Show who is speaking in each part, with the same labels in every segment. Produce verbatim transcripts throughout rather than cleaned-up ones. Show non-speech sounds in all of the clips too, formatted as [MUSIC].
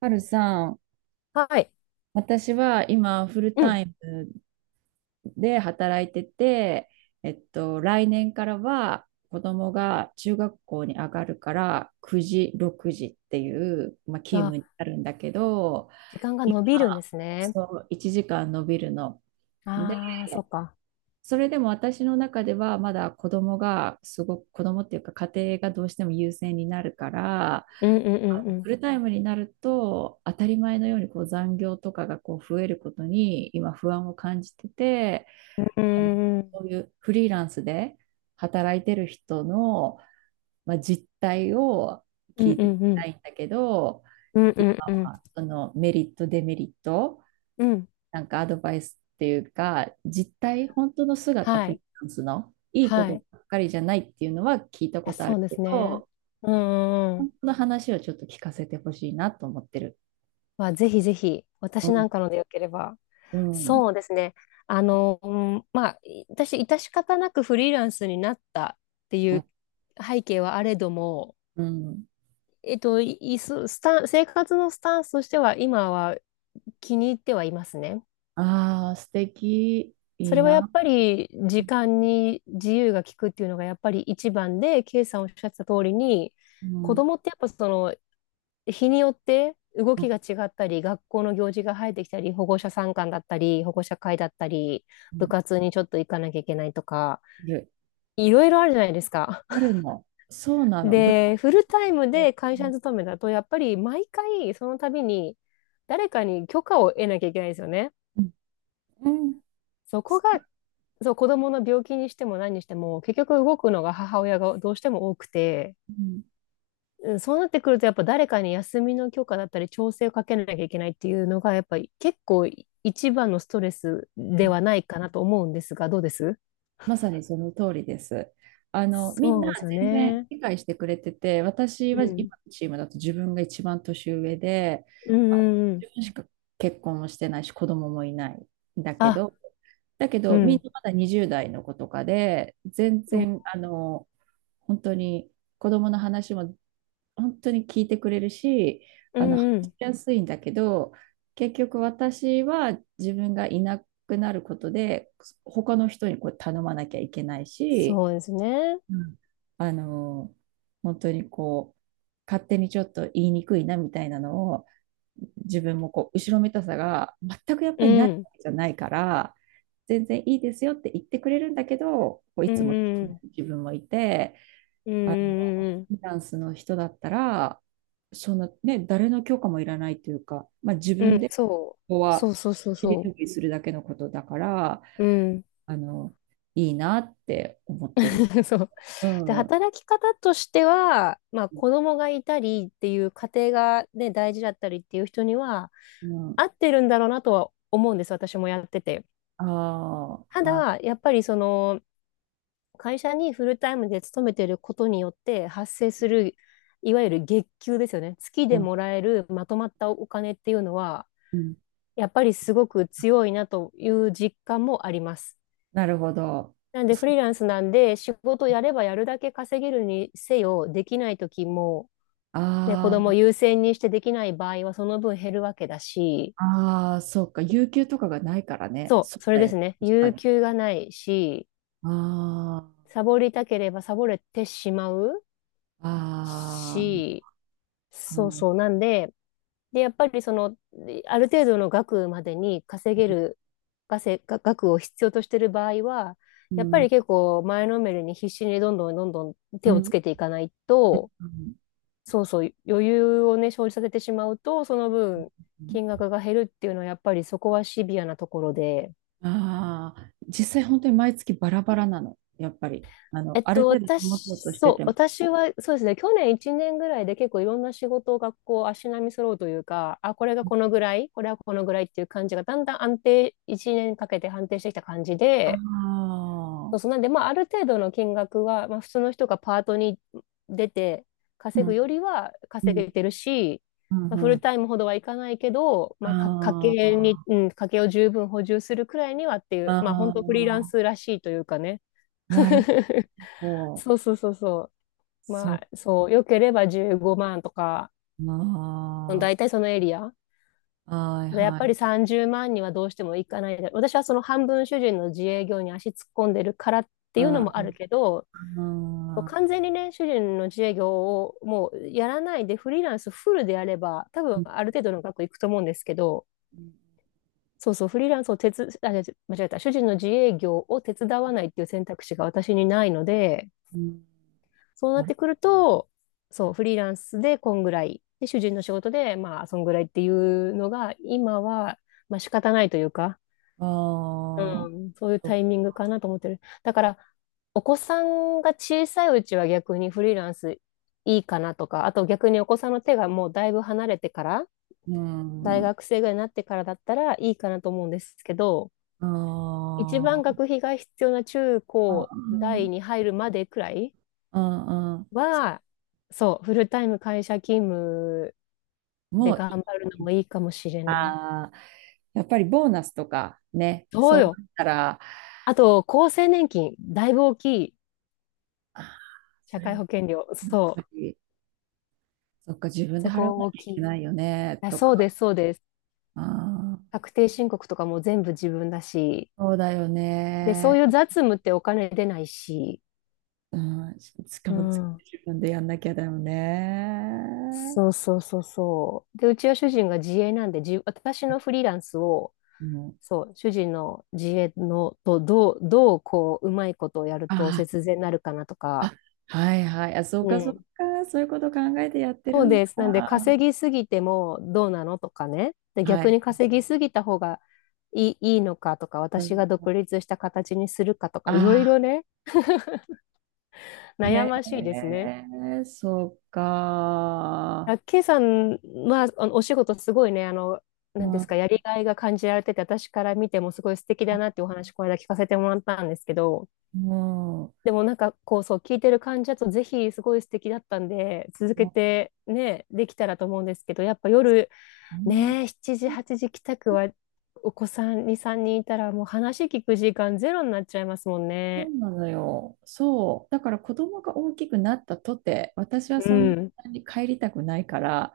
Speaker 1: はるさん、
Speaker 2: はい。
Speaker 1: 私は今フル
Speaker 2: うん。
Speaker 1: タイムで働いてて、えっと、来年からは子供が中学校に上がるからくじ、ろくじっていう、まあ、勤
Speaker 2: あ、
Speaker 1: 務になるんだけど、
Speaker 2: 時間が
Speaker 1: 今、
Speaker 2: 伸びるんですね。
Speaker 1: そう、いちじかん伸びるの。で、
Speaker 2: ああ、そっか。
Speaker 1: それでも私の中ではまだ子供がすごく、子供っていうか家庭がどうしても優先になるから、
Speaker 2: うんうんうん
Speaker 1: あ
Speaker 2: う
Speaker 1: の
Speaker 2: ん。
Speaker 1: フルタイムになると当たり前のようにこう残業とかがこう増えることに今不安を感じてて、
Speaker 2: うんう
Speaker 1: あの
Speaker 2: んうん。
Speaker 1: そういうフリーランスで働いてる人の、まあ、実態を
Speaker 2: うん
Speaker 1: 聞い
Speaker 2: う
Speaker 1: てみた
Speaker 2: ん
Speaker 1: いんだけど、
Speaker 2: う
Speaker 1: 今
Speaker 2: ん。
Speaker 1: はそのメリットデメリット、
Speaker 2: うん。
Speaker 1: なんかアドバイスっていうか実態、本当の姿、
Speaker 2: は
Speaker 1: フリー
Speaker 2: い。
Speaker 1: ランスのいいこ
Speaker 2: は
Speaker 1: と
Speaker 2: い。
Speaker 1: ば
Speaker 2: い
Speaker 1: っかりじゃないっていうのは聞いた
Speaker 2: や、
Speaker 1: ことあ
Speaker 2: そう
Speaker 1: る
Speaker 2: で
Speaker 1: け
Speaker 2: すね。
Speaker 1: ど、
Speaker 2: うんうんうん。
Speaker 1: その話をちょっと聞かせてほしいなと思ってる。
Speaker 2: まあ、ぜひぜひ、
Speaker 1: う
Speaker 2: 私な
Speaker 1: ん
Speaker 2: んかのでよければ。
Speaker 1: うん。
Speaker 2: そうですね。あの、うんまあ、い私、致し方なくフリーランスになったって
Speaker 1: う
Speaker 2: い
Speaker 1: ん
Speaker 2: う背景はあれども、
Speaker 1: うん。
Speaker 2: えっと、いいすスタン、生活のスタンスとしては、今は気に入ってはいますね。
Speaker 1: ああ、素敵。い
Speaker 2: そ
Speaker 1: い
Speaker 2: れはやっ
Speaker 1: な。
Speaker 2: ぱり時間に自由が利くっていうのがやっぱり一番で、K さんおっしゃってた通りに、
Speaker 1: う
Speaker 2: 子
Speaker 1: ん。
Speaker 2: 供ってやっぱその日によって動
Speaker 1: う
Speaker 2: き
Speaker 1: ん
Speaker 2: が違ったり、学校の行事が生えてきたり、保護者参観だったり、保護者会だったり、
Speaker 1: う
Speaker 2: 部
Speaker 1: ん、
Speaker 2: 活にちょっと行かなきゃいけないとか、
Speaker 1: いる。
Speaker 2: いろいろあるじゃないですか。
Speaker 1: あるの。そうなの。部活、
Speaker 2: で、フルタイムで
Speaker 1: う
Speaker 2: 会社
Speaker 1: ん。
Speaker 2: に勤めだと、やっぱり毎回その度に誰かに許可を得なきゃいけないんですよね。
Speaker 1: うん。うん、
Speaker 2: そこがそう、子供の病気にしても何にしても、結局動くのが母親がどうしても多くて、うんそうなってくると、やっぱ誰かに休みの許可だったり、調整をかけなきゃいけないっていうのが、やっぱり結構一番のストレス
Speaker 1: う
Speaker 2: で
Speaker 1: ん、
Speaker 2: はないかなと思うんですが、どうです？
Speaker 1: まさにその通りです。あの、みん
Speaker 2: そ
Speaker 1: な
Speaker 2: うですよ
Speaker 1: 全然
Speaker 2: ね。
Speaker 1: 理解してくれてて、私
Speaker 2: う
Speaker 1: は
Speaker 2: ん。
Speaker 1: 今のチームだと自分が一番年上で、
Speaker 2: うん
Speaker 1: あ
Speaker 2: う
Speaker 1: の
Speaker 2: んうん。
Speaker 1: 自分しか結婚もしてないし、子供もいないんだけ
Speaker 2: あ、
Speaker 1: ど、だけ
Speaker 2: う
Speaker 1: ど、みん
Speaker 2: ん。
Speaker 1: なまだにじゅう代の子とかで、全
Speaker 2: うん
Speaker 1: 然、あの、本当に子供の話も本当に聞いてくれるし、
Speaker 2: う
Speaker 1: あの、話
Speaker 2: んう
Speaker 1: し
Speaker 2: ん。
Speaker 1: やすいんだけど、結局私は自分がいなくなることで、他の人にこう頼まなきゃいけないし、
Speaker 2: そうですね。
Speaker 1: うん、あの、本当にこう、勝手にちょっと言いにくいなみたいなのを、自分もこう、後ろめたさが全くやっ
Speaker 2: う
Speaker 1: ぱりないわ
Speaker 2: ん。
Speaker 1: けじゃないから、全然いいですよって言ってくれるんだけど、こうい
Speaker 2: う
Speaker 1: つも
Speaker 2: んうん
Speaker 1: 自分もいて、
Speaker 2: うん。う
Speaker 1: あの、
Speaker 2: んうんうん
Speaker 1: フリーランスの人だったら、そのね、誰の許可もいらないというか、まあ、自
Speaker 2: うん。う
Speaker 1: 分
Speaker 2: ん、
Speaker 1: でこ
Speaker 2: そう。
Speaker 1: こ
Speaker 2: そ
Speaker 1: は
Speaker 2: うそうそう
Speaker 1: 尻
Speaker 2: そ
Speaker 1: 拭きするだけのことだから、
Speaker 2: う。うん。
Speaker 1: あの、いいなって思ってる。
Speaker 2: [LAUGHS] そう。で、
Speaker 1: うん。
Speaker 2: 働き方としては、まあ、子供がいたりっていう家庭が、ね、大事だったりっていう人には
Speaker 1: うん。
Speaker 2: 合ってるんだろうなとは思うんです、私もやってて。
Speaker 1: ああ、
Speaker 2: た
Speaker 1: はい。
Speaker 2: だやっぱりその会社にフルタイムで勤めてることによって発生するいわゆる月給ですよね、月
Speaker 1: う
Speaker 2: で
Speaker 1: ん。
Speaker 2: もらえるまとまったお金っていうのは
Speaker 1: うん、
Speaker 2: やっぱりすごく強いなという実感もあります。
Speaker 1: なるほど。
Speaker 2: なんでフリーランスなんで、仕事やればやるだけ稼げるにせよ、できない時も、ね、子供
Speaker 1: あ
Speaker 2: 優先にしてできない場合はその分減るわけだし、
Speaker 1: あ、ああ、そうか。有給とかがないからね。
Speaker 2: そ
Speaker 1: そう
Speaker 2: う、それ
Speaker 1: だ
Speaker 2: です
Speaker 1: よ。
Speaker 2: ね。
Speaker 1: 確か
Speaker 2: 有
Speaker 1: に。
Speaker 2: 給がないし、
Speaker 1: あ
Speaker 2: サボりたければサボれてしまう
Speaker 1: あ、あ
Speaker 2: し、
Speaker 1: あ、は
Speaker 2: そう
Speaker 1: い。
Speaker 2: そう。なんで、で、やっぱりその、ある程度の額までに稼げる稼が額を必要としている場合は、
Speaker 1: う
Speaker 2: やっぱ
Speaker 1: ん、
Speaker 2: り結構前のめりに必死にどんどんどんどん
Speaker 1: う
Speaker 2: 手
Speaker 1: ん、う
Speaker 2: をつ
Speaker 1: ん。
Speaker 2: けていかないと、そうそう、余裕をね、生じさせてしまうと、その分、
Speaker 1: うん、
Speaker 2: 金額が減るっていうのは、やっぱりそこはシビアなところで、
Speaker 1: ああ、実際本当に毎月バラバラなの、やっぱり。あの、
Speaker 2: えっ
Speaker 1: ある
Speaker 2: と、
Speaker 1: 程度手
Speaker 2: 私、
Speaker 1: 元として
Speaker 2: そう、
Speaker 1: ても。
Speaker 2: 私は、そうですね、去年いちねんぐらいで結構いろんな仕事を学校、足並み揃うというか、あ、これがこのぐらい、これはこのぐらいっていう感じが、だんだん安定、いちねんかけて安定してきた感じ
Speaker 1: あ
Speaker 2: で、そ
Speaker 1: あ、
Speaker 2: うそう、なんで、まあ、ある程度の金額は、まあ、普通の人がパートに出て
Speaker 1: う
Speaker 2: 稼ぐ
Speaker 1: ん、
Speaker 2: よりは
Speaker 1: う
Speaker 2: 稼
Speaker 1: ん、
Speaker 2: げてるし、
Speaker 1: う
Speaker 2: まあ、フ
Speaker 1: ん、う
Speaker 2: ル
Speaker 1: ん。
Speaker 2: タイムほどはいかないけど、まあ、か、家計に、
Speaker 1: あ
Speaker 2: うん、家計を十分補充するくらいにはってい
Speaker 1: あ、
Speaker 2: う、まあ、
Speaker 1: あ
Speaker 2: 本当フリーラン
Speaker 1: あ、
Speaker 2: スらしいというかね。
Speaker 1: なる
Speaker 2: [LAUGHS]
Speaker 1: ほど。
Speaker 2: そうそうそうそう。
Speaker 1: そ
Speaker 2: ま
Speaker 1: っ
Speaker 2: あ、そう、良ければじゅうごまんとか、大
Speaker 1: か。
Speaker 2: 体そのエリア。
Speaker 1: はい、
Speaker 2: でやっ
Speaker 1: は
Speaker 2: ぱり
Speaker 1: い。
Speaker 2: さんじゅうまんにはどうしてもいかないで。私はその半分主人の自営業に足突っ込んでるからって
Speaker 1: あ
Speaker 2: いうのもあるけど、
Speaker 1: あ、う
Speaker 2: 完全にね、主人の自営業をもうやらないでフリーランスフルでやれば、多
Speaker 1: ん、
Speaker 2: 分
Speaker 1: う
Speaker 2: ある程度の額いくと思うんですけど、そうそう、フリーランスを手つ、あ、間違えた、主人の自営業を手伝わないっていう選択肢が私にないので、
Speaker 1: ん、
Speaker 2: そうな
Speaker 1: あ
Speaker 2: っ
Speaker 1: る、
Speaker 2: てくると、そう、フリーランスでこんぐらい、で、主人の仕事で、まあ、そんぐらいっていうのが、今は、まあ仕方ないというか、
Speaker 1: あー、
Speaker 2: うん、そういうタ
Speaker 1: と、
Speaker 2: イミングかなと思ってる。だから、お子さんが小さいうちは逆にフリーランスいいかなとか、あと逆にお子さんの手がもうだいぶ離れてから、
Speaker 1: う
Speaker 2: 大
Speaker 1: ん、
Speaker 2: 学生ぐらいになってからだったらいいかなと思うんですけど、
Speaker 1: あ
Speaker 2: 一番学
Speaker 1: ー、
Speaker 2: 費が必要な中
Speaker 1: あ、
Speaker 2: 高
Speaker 1: うん、
Speaker 2: 大に入るまでくらい
Speaker 1: うん、うん。そ、
Speaker 2: は、そう、フルタイム会社勤務で
Speaker 1: もうい
Speaker 2: 頑張るのも
Speaker 1: い、
Speaker 2: いいかもしれない。
Speaker 1: ああ、やっぱりボーナスとかね、
Speaker 2: そ
Speaker 1: そ
Speaker 2: う
Speaker 1: う
Speaker 2: よ。
Speaker 1: なったら、
Speaker 2: あと、厚生年金、だいぶ大きい。
Speaker 1: あ、そ
Speaker 2: 社
Speaker 1: れ
Speaker 2: 会
Speaker 1: を、
Speaker 2: 保険料、そ
Speaker 1: やっぱり、そっか、自
Speaker 2: う、
Speaker 1: 分で
Speaker 2: そ
Speaker 1: 払わな
Speaker 2: こ大
Speaker 1: きゃい
Speaker 2: き
Speaker 1: け
Speaker 2: い。
Speaker 1: ないよね、
Speaker 2: あ
Speaker 1: とか、
Speaker 2: そうです、そうです。
Speaker 1: あー、
Speaker 2: 確定申告とかも全部自分だし、
Speaker 1: そうだよ
Speaker 2: で、そう
Speaker 1: ね。
Speaker 2: いう雑務ってお金出ないし、
Speaker 1: うん、し、しか
Speaker 2: う
Speaker 1: も自
Speaker 2: ん。
Speaker 1: 分でやんなきゃだよね。
Speaker 2: そうそうそうそう。で、うちは主人が自営なんで、じ、私のフリーランスを、
Speaker 1: うん、
Speaker 2: そう、主人の自営のとどう、どうこう、うまいことをやると
Speaker 1: あ
Speaker 2: 節税になるかなと
Speaker 1: あ、
Speaker 2: か、
Speaker 1: あ、はいはい。あ、そう
Speaker 2: う
Speaker 1: かそう
Speaker 2: ん。
Speaker 1: か。そういうこと考えてやって
Speaker 2: そ
Speaker 1: る
Speaker 2: う
Speaker 1: んだ。
Speaker 2: です。なんで、稼ぎすぎてもどうなのとかね。で、
Speaker 1: は
Speaker 2: 逆
Speaker 1: い。
Speaker 2: に稼ぎすぎた方がいい、いいのかとか、
Speaker 1: う
Speaker 2: 私
Speaker 1: ん、
Speaker 2: が独立した形にするかと
Speaker 1: あ
Speaker 2: か、いろい
Speaker 1: あ、
Speaker 2: ろね、悩ましいで
Speaker 1: へ
Speaker 2: すね。
Speaker 1: え、そうか。
Speaker 2: あ、K さんは、あの、お仕事すごいね、あの、なん
Speaker 1: う
Speaker 2: です
Speaker 1: ん、
Speaker 2: か、やりがいが感じられてて、私から見てもすごい素敵だなっていうお話、この間聞かせてもらったんですけど、
Speaker 1: も、
Speaker 2: でもなんか、こう、そう、聞いてる感じだと、ぜひ、すごい素敵だったんで、続
Speaker 1: う
Speaker 2: け
Speaker 1: ん。うん、
Speaker 2: てね、できたらと思うんですけど、やっぱ夜、
Speaker 1: うん、
Speaker 2: ね、しちじ、はちじ帰宅は、お子さんに、さんにんいたら、もう話聞く時間ゼロになっちゃいますもん
Speaker 1: そ
Speaker 2: ね。
Speaker 1: うなのよ。そう。だから子供が大きくなったとて、私は
Speaker 2: う
Speaker 1: そん
Speaker 2: ん。
Speaker 1: なに帰りたくないから、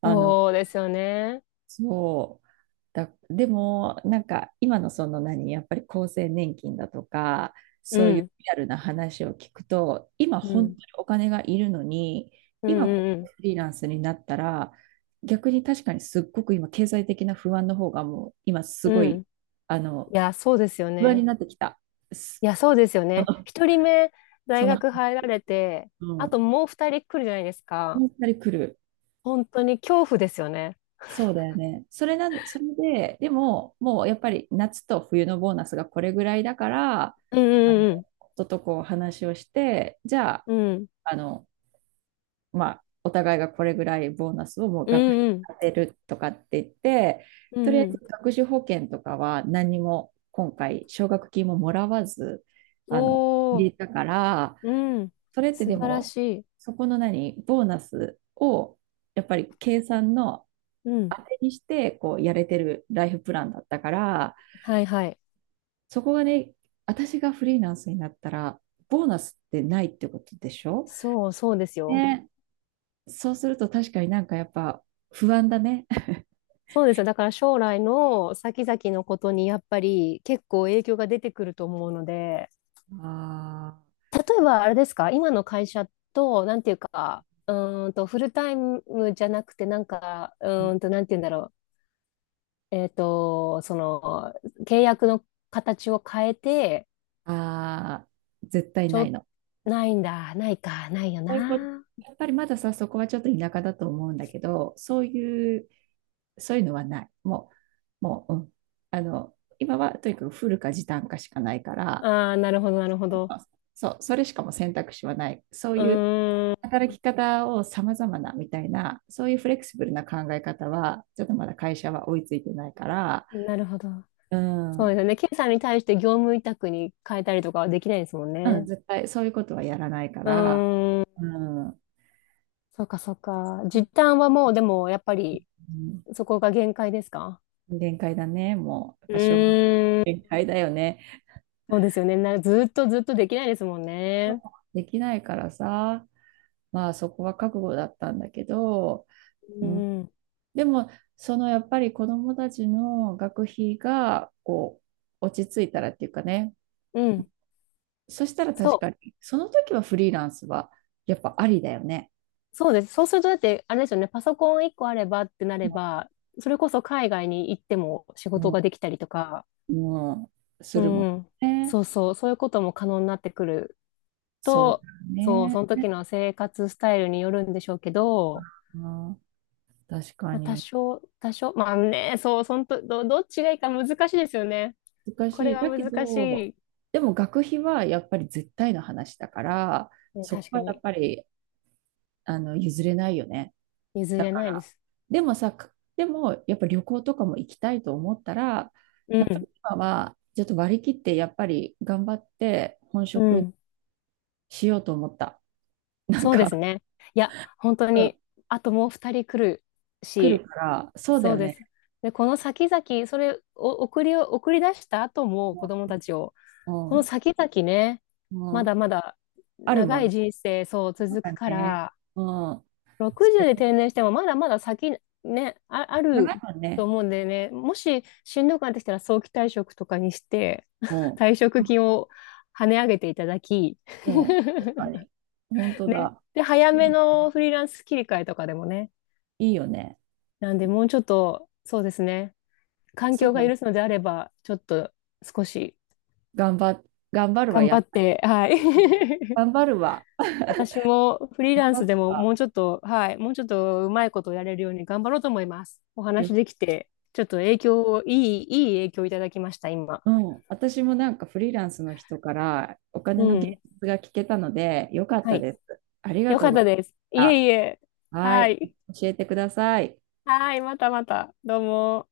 Speaker 1: あの、
Speaker 2: そうですよね。
Speaker 1: そう。だ、でも、なんか今のその何、やっぱり厚生年金だとか、
Speaker 2: う
Speaker 1: そういう
Speaker 2: ん。
Speaker 1: リアルな話を聞くと、今
Speaker 2: う
Speaker 1: 本当
Speaker 2: ん。
Speaker 1: にお金がいるのに、
Speaker 2: う
Speaker 1: 今こ
Speaker 2: ん
Speaker 1: こ
Speaker 2: う
Speaker 1: で
Speaker 2: ん
Speaker 1: フリーランスになったら、逆に確かにすっごく今経済的な不安の方がもう今す
Speaker 2: う
Speaker 1: ご
Speaker 2: ん。うん。
Speaker 1: い、
Speaker 2: い
Speaker 1: あの、
Speaker 2: や、そうですよ
Speaker 1: 不安に
Speaker 2: ね。
Speaker 1: なってきた。す、
Speaker 2: いや、そうですよ
Speaker 1: あ
Speaker 2: ね。
Speaker 1: の
Speaker 2: 一人目、
Speaker 1: そ
Speaker 2: 大
Speaker 1: の、
Speaker 2: 学入られて、
Speaker 1: う
Speaker 2: あと
Speaker 1: ん、
Speaker 2: もう二人来るじゃないですか。
Speaker 1: やっぱり来る。
Speaker 2: 本当に恐怖ですよね。
Speaker 1: そうだよね。それな、それで、でも、もうやっぱり夏と冬のボーナスがこれぐらいだから、
Speaker 2: う
Speaker 1: あの、
Speaker 2: んうん
Speaker 1: 夫とこう話をして、じゃあ、
Speaker 2: うんうん。
Speaker 1: あの、まあ、お互いがこれぐらいボーナスをもう
Speaker 2: う
Speaker 1: 学費に
Speaker 2: んうん
Speaker 1: 当てるとかって言って、
Speaker 2: う
Speaker 1: と
Speaker 2: ん
Speaker 1: りあえ
Speaker 2: うん。
Speaker 1: ず学資保険とかは何にも今回奨学金ももらわず、あの、
Speaker 2: お
Speaker 1: 入
Speaker 2: ー、
Speaker 1: れたから、
Speaker 2: うん。
Speaker 1: それって
Speaker 2: 素
Speaker 1: で
Speaker 2: 晴ら
Speaker 1: も、
Speaker 2: しい。
Speaker 1: そこの何、ボーナスを、やっぱり計算の
Speaker 2: うん。
Speaker 1: 当てにして、こう、やれてるライフプランだったから、
Speaker 2: はいはい。
Speaker 1: そこがね、私がフリーランスになったら、ボーナスってないってことでしょ
Speaker 2: そうそうですよ。
Speaker 1: ね。そうすると確かになんかやっぱ不安だね。[LAUGHS]
Speaker 2: そうですよ。だから将来の先々のことにやっぱり結構影響が出てくると思うので。
Speaker 1: あ
Speaker 2: 例えばあれですか、今の会社と、なんていうか、うーんと、フルタイムじゃなくて、なんか、う
Speaker 1: ー、
Speaker 2: ーんと、なんていうんだろう、えっと、その、契約の形を変えて、
Speaker 1: あー、あ、絶対
Speaker 2: ち
Speaker 1: ない
Speaker 2: ょ、
Speaker 1: の。
Speaker 2: ないんだ、ないか、ないよ
Speaker 1: そういうこと、
Speaker 2: な。
Speaker 1: やっぱりまださ、そこはちょっと田舎だと思うんだけど、そういう、そういうのはない。もう、もう、うん。あの、今はとにかくフルか時短かしかないから、
Speaker 2: ああ、なるほど、なるほど。
Speaker 1: そう、それしかも選択肢はない。そう
Speaker 2: う
Speaker 1: いう
Speaker 2: ーん、
Speaker 1: 働き方を様々なみたいな、そういうフレキシブルな考え方は、ちょっとまだ会社は追いついてないから、
Speaker 2: なるほど。
Speaker 1: う
Speaker 2: そう
Speaker 1: ん、
Speaker 2: ですよね。ケイさんに対して業務委託に変えたりとかはできないですもん
Speaker 1: うん、
Speaker 2: ね。
Speaker 1: 絶対そういうことはやらないか
Speaker 2: う
Speaker 1: ら、
Speaker 2: ーん、
Speaker 1: うん、う
Speaker 2: そうか、そうか。実態はもう、でも、やっぱり、
Speaker 1: ん、
Speaker 2: そこが限界ですか？
Speaker 1: 限界だね、もう、やっ
Speaker 2: う
Speaker 1: ぱ小学、
Speaker 2: ー
Speaker 1: 限
Speaker 2: ん
Speaker 1: 界だよね。
Speaker 2: そうですよね。な、ずっとずっとできないですもんね。
Speaker 1: できないからさ、まあそこは覚悟だったんだけど、う
Speaker 2: う
Speaker 1: ん、
Speaker 2: ん。
Speaker 1: でも、そのやっぱり子どもたちの学費がこう落ち着いたらっていうかね、
Speaker 2: うん。
Speaker 1: そしたら
Speaker 2: そ
Speaker 1: 確
Speaker 2: う。
Speaker 1: かに、その時はフリーランスはやっぱありだよね。
Speaker 2: そうです。そうすると、だって、あれですよね。パソコン一個あればってなれ
Speaker 1: も
Speaker 2: ば、それこそ海外に行っても仕事
Speaker 1: う、
Speaker 2: ができたりとか、
Speaker 1: もうす
Speaker 2: う
Speaker 1: るも
Speaker 2: ん。
Speaker 1: んね。
Speaker 2: そうそう。そういうことも可能になってくる
Speaker 1: そうだ
Speaker 2: と、そう、
Speaker 1: よ
Speaker 2: その
Speaker 1: ね。
Speaker 2: 時の生活スタイルによるんでしょうけど、
Speaker 1: あー、確か
Speaker 2: まあ、多
Speaker 1: に。
Speaker 2: 少、多少、まあね、そう、そんと、ど、どっちがいいか難しいですよね。
Speaker 1: 難
Speaker 2: こ
Speaker 1: し
Speaker 2: れ
Speaker 1: い。
Speaker 2: は
Speaker 1: だけ
Speaker 2: 難し
Speaker 1: ど、
Speaker 2: い。
Speaker 1: でも学費はやっぱり絶対の話だから、
Speaker 2: うん、
Speaker 1: そこ
Speaker 2: 確か
Speaker 1: はやっ
Speaker 2: に。
Speaker 1: ぱりあの譲れないよね。
Speaker 2: 譲
Speaker 1: だ
Speaker 2: れ
Speaker 1: か
Speaker 2: ないで
Speaker 1: ら。
Speaker 2: す。
Speaker 1: でもさ、か、でもやっぱ旅行とかも行きたいと思ったら、
Speaker 2: う
Speaker 1: やっぱ
Speaker 2: ん。
Speaker 1: り今はちょっと割り切ってやっぱり頑張って本
Speaker 2: う
Speaker 1: 職
Speaker 2: ん。
Speaker 1: しようと思った。なん
Speaker 2: そうです
Speaker 1: か、
Speaker 2: ね。いや、本当
Speaker 1: うん、
Speaker 2: に、あともう二人来る
Speaker 1: 来る
Speaker 2: し、
Speaker 1: から、そうだ
Speaker 2: そう
Speaker 1: よ
Speaker 2: で
Speaker 1: ね。
Speaker 2: す。で、この先々、それを送りを、送り出した後も
Speaker 1: う
Speaker 2: 子供
Speaker 1: ん、
Speaker 2: たちを、この先々ね、
Speaker 1: うん、う
Speaker 2: ま
Speaker 1: ん、
Speaker 2: だまだ
Speaker 1: あるも
Speaker 2: 長
Speaker 1: ん。
Speaker 2: い人生、そう、
Speaker 1: そう
Speaker 2: 続
Speaker 1: だ
Speaker 2: くか
Speaker 1: ね。
Speaker 2: ら、
Speaker 1: うん。そ
Speaker 2: ろくじゅう
Speaker 1: れ
Speaker 2: で定年してもまだまだ先、ね、あ、ある
Speaker 1: 長いもん
Speaker 2: と
Speaker 1: ね。
Speaker 2: 思うんでね、もししんどくなってきたら早期退職とかにして、
Speaker 1: も、
Speaker 2: [LAUGHS]
Speaker 1: う
Speaker 2: 退職金を跳ね上げていただき、
Speaker 1: ん。うん。
Speaker 2: [LAUGHS]
Speaker 1: 確かに。本当
Speaker 2: ね。
Speaker 1: だ。
Speaker 2: で、
Speaker 1: そ
Speaker 2: 早め
Speaker 1: う、
Speaker 2: のフリーランス切り替えとかでもね。
Speaker 1: いいよね。
Speaker 2: なんで、もうちょっと、そうですね。環
Speaker 1: そう
Speaker 2: 境が
Speaker 1: だな。
Speaker 2: 許すのであれば、ちょっと少し
Speaker 1: 頑張、頑張るわ。
Speaker 2: 頑
Speaker 1: や
Speaker 2: 張
Speaker 1: っ
Speaker 2: っ
Speaker 1: ぱ、
Speaker 2: て、はい。[LAUGHS]
Speaker 1: 頑張るわ。
Speaker 2: 私もフリー
Speaker 1: 頑
Speaker 2: ラン
Speaker 1: 張
Speaker 2: ス
Speaker 1: る
Speaker 2: でももう
Speaker 1: わ。
Speaker 2: ちょっと、はい、もうちょっとうまいことをやれるように頑張ろうと思います。お
Speaker 1: 旅、
Speaker 2: 話できて、ちょっと影響を、いい、いい影響をいただきました、今。
Speaker 1: うん、私もなんかフリーランスの人からお金
Speaker 2: う
Speaker 1: の現
Speaker 2: ん。
Speaker 1: 実が聞けたので、よかっ
Speaker 2: は
Speaker 1: た
Speaker 2: い。
Speaker 1: です。ありが
Speaker 2: よ
Speaker 1: と
Speaker 2: か
Speaker 1: う
Speaker 2: っ
Speaker 1: ござ
Speaker 2: た
Speaker 1: い
Speaker 2: です。い
Speaker 1: まし
Speaker 2: えいえ。
Speaker 1: た。は
Speaker 2: は
Speaker 1: い、
Speaker 2: い。
Speaker 1: 教えてください。
Speaker 2: はい、またまた。どうも。